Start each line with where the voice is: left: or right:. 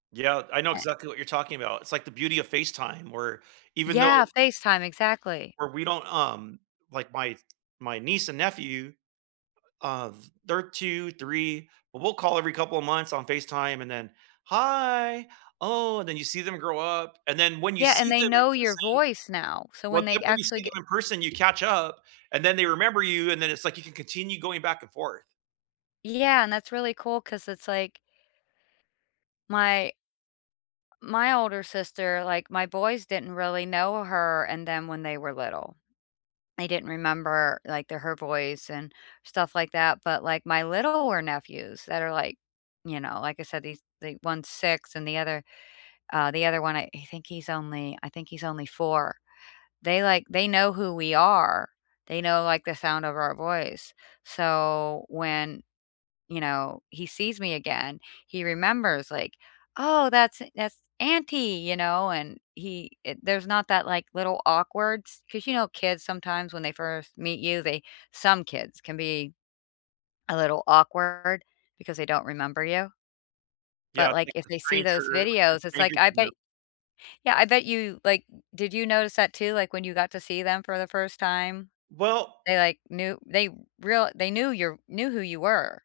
right: Yeah, I know
left: Eh.
right: exactly what you're talking about. It's like the beauty of FaceTime, where even though
left: Yeah, FaceTime, exactly.
right: where we don't, um, like my my niece and nephew, uh, th they're 2, 3, but we'll call every couple of months on FaceTime, and then, “Hi, oh," and then you see them grow up; and then when you
left: Yeah, and
right: see
left: they
right: them in
left: know your
right: person
left: voice now, so
right: well,
left: when they
right: then when you see
left: actually ge
right: them in person, you catch up, and then they remember you, and then it's like you can continue going back and forth.
left: Yeah, and that's really cool 'cause it's like my my older sister, like, my boys didn't really know her and them when they were little. They didn't remember, like, the her voice and stuff like that, but like my littler nephews that are like, you know, like I said these they one's 6 and the other, uh, the other one, I I think he's only I think he's only 4 - they like they know who we are, they know, like, the sound of our voice; so when, you know, he sees me again, he remembers like, “Oh that's a that's auntie,” you know, and he eh, there's not that, like, little awkward s 'cause you know kids sometimes when they first meet you, they some kids can be a little awkward because they don't remember you.
right: Yeah,
left: But,
right: I
left: like,
right: think
left: if
right: the
left: they see
right: stranger,
left: those
right: or you're
left: videos
right: a
left: it's
right: stranger
left: like I
right: to them.
left: bet Yeah, I bet you like, did you notice that too, like, when you got to see them for the first time?
right: Well
left: They like knew they real they knew your knew who you were.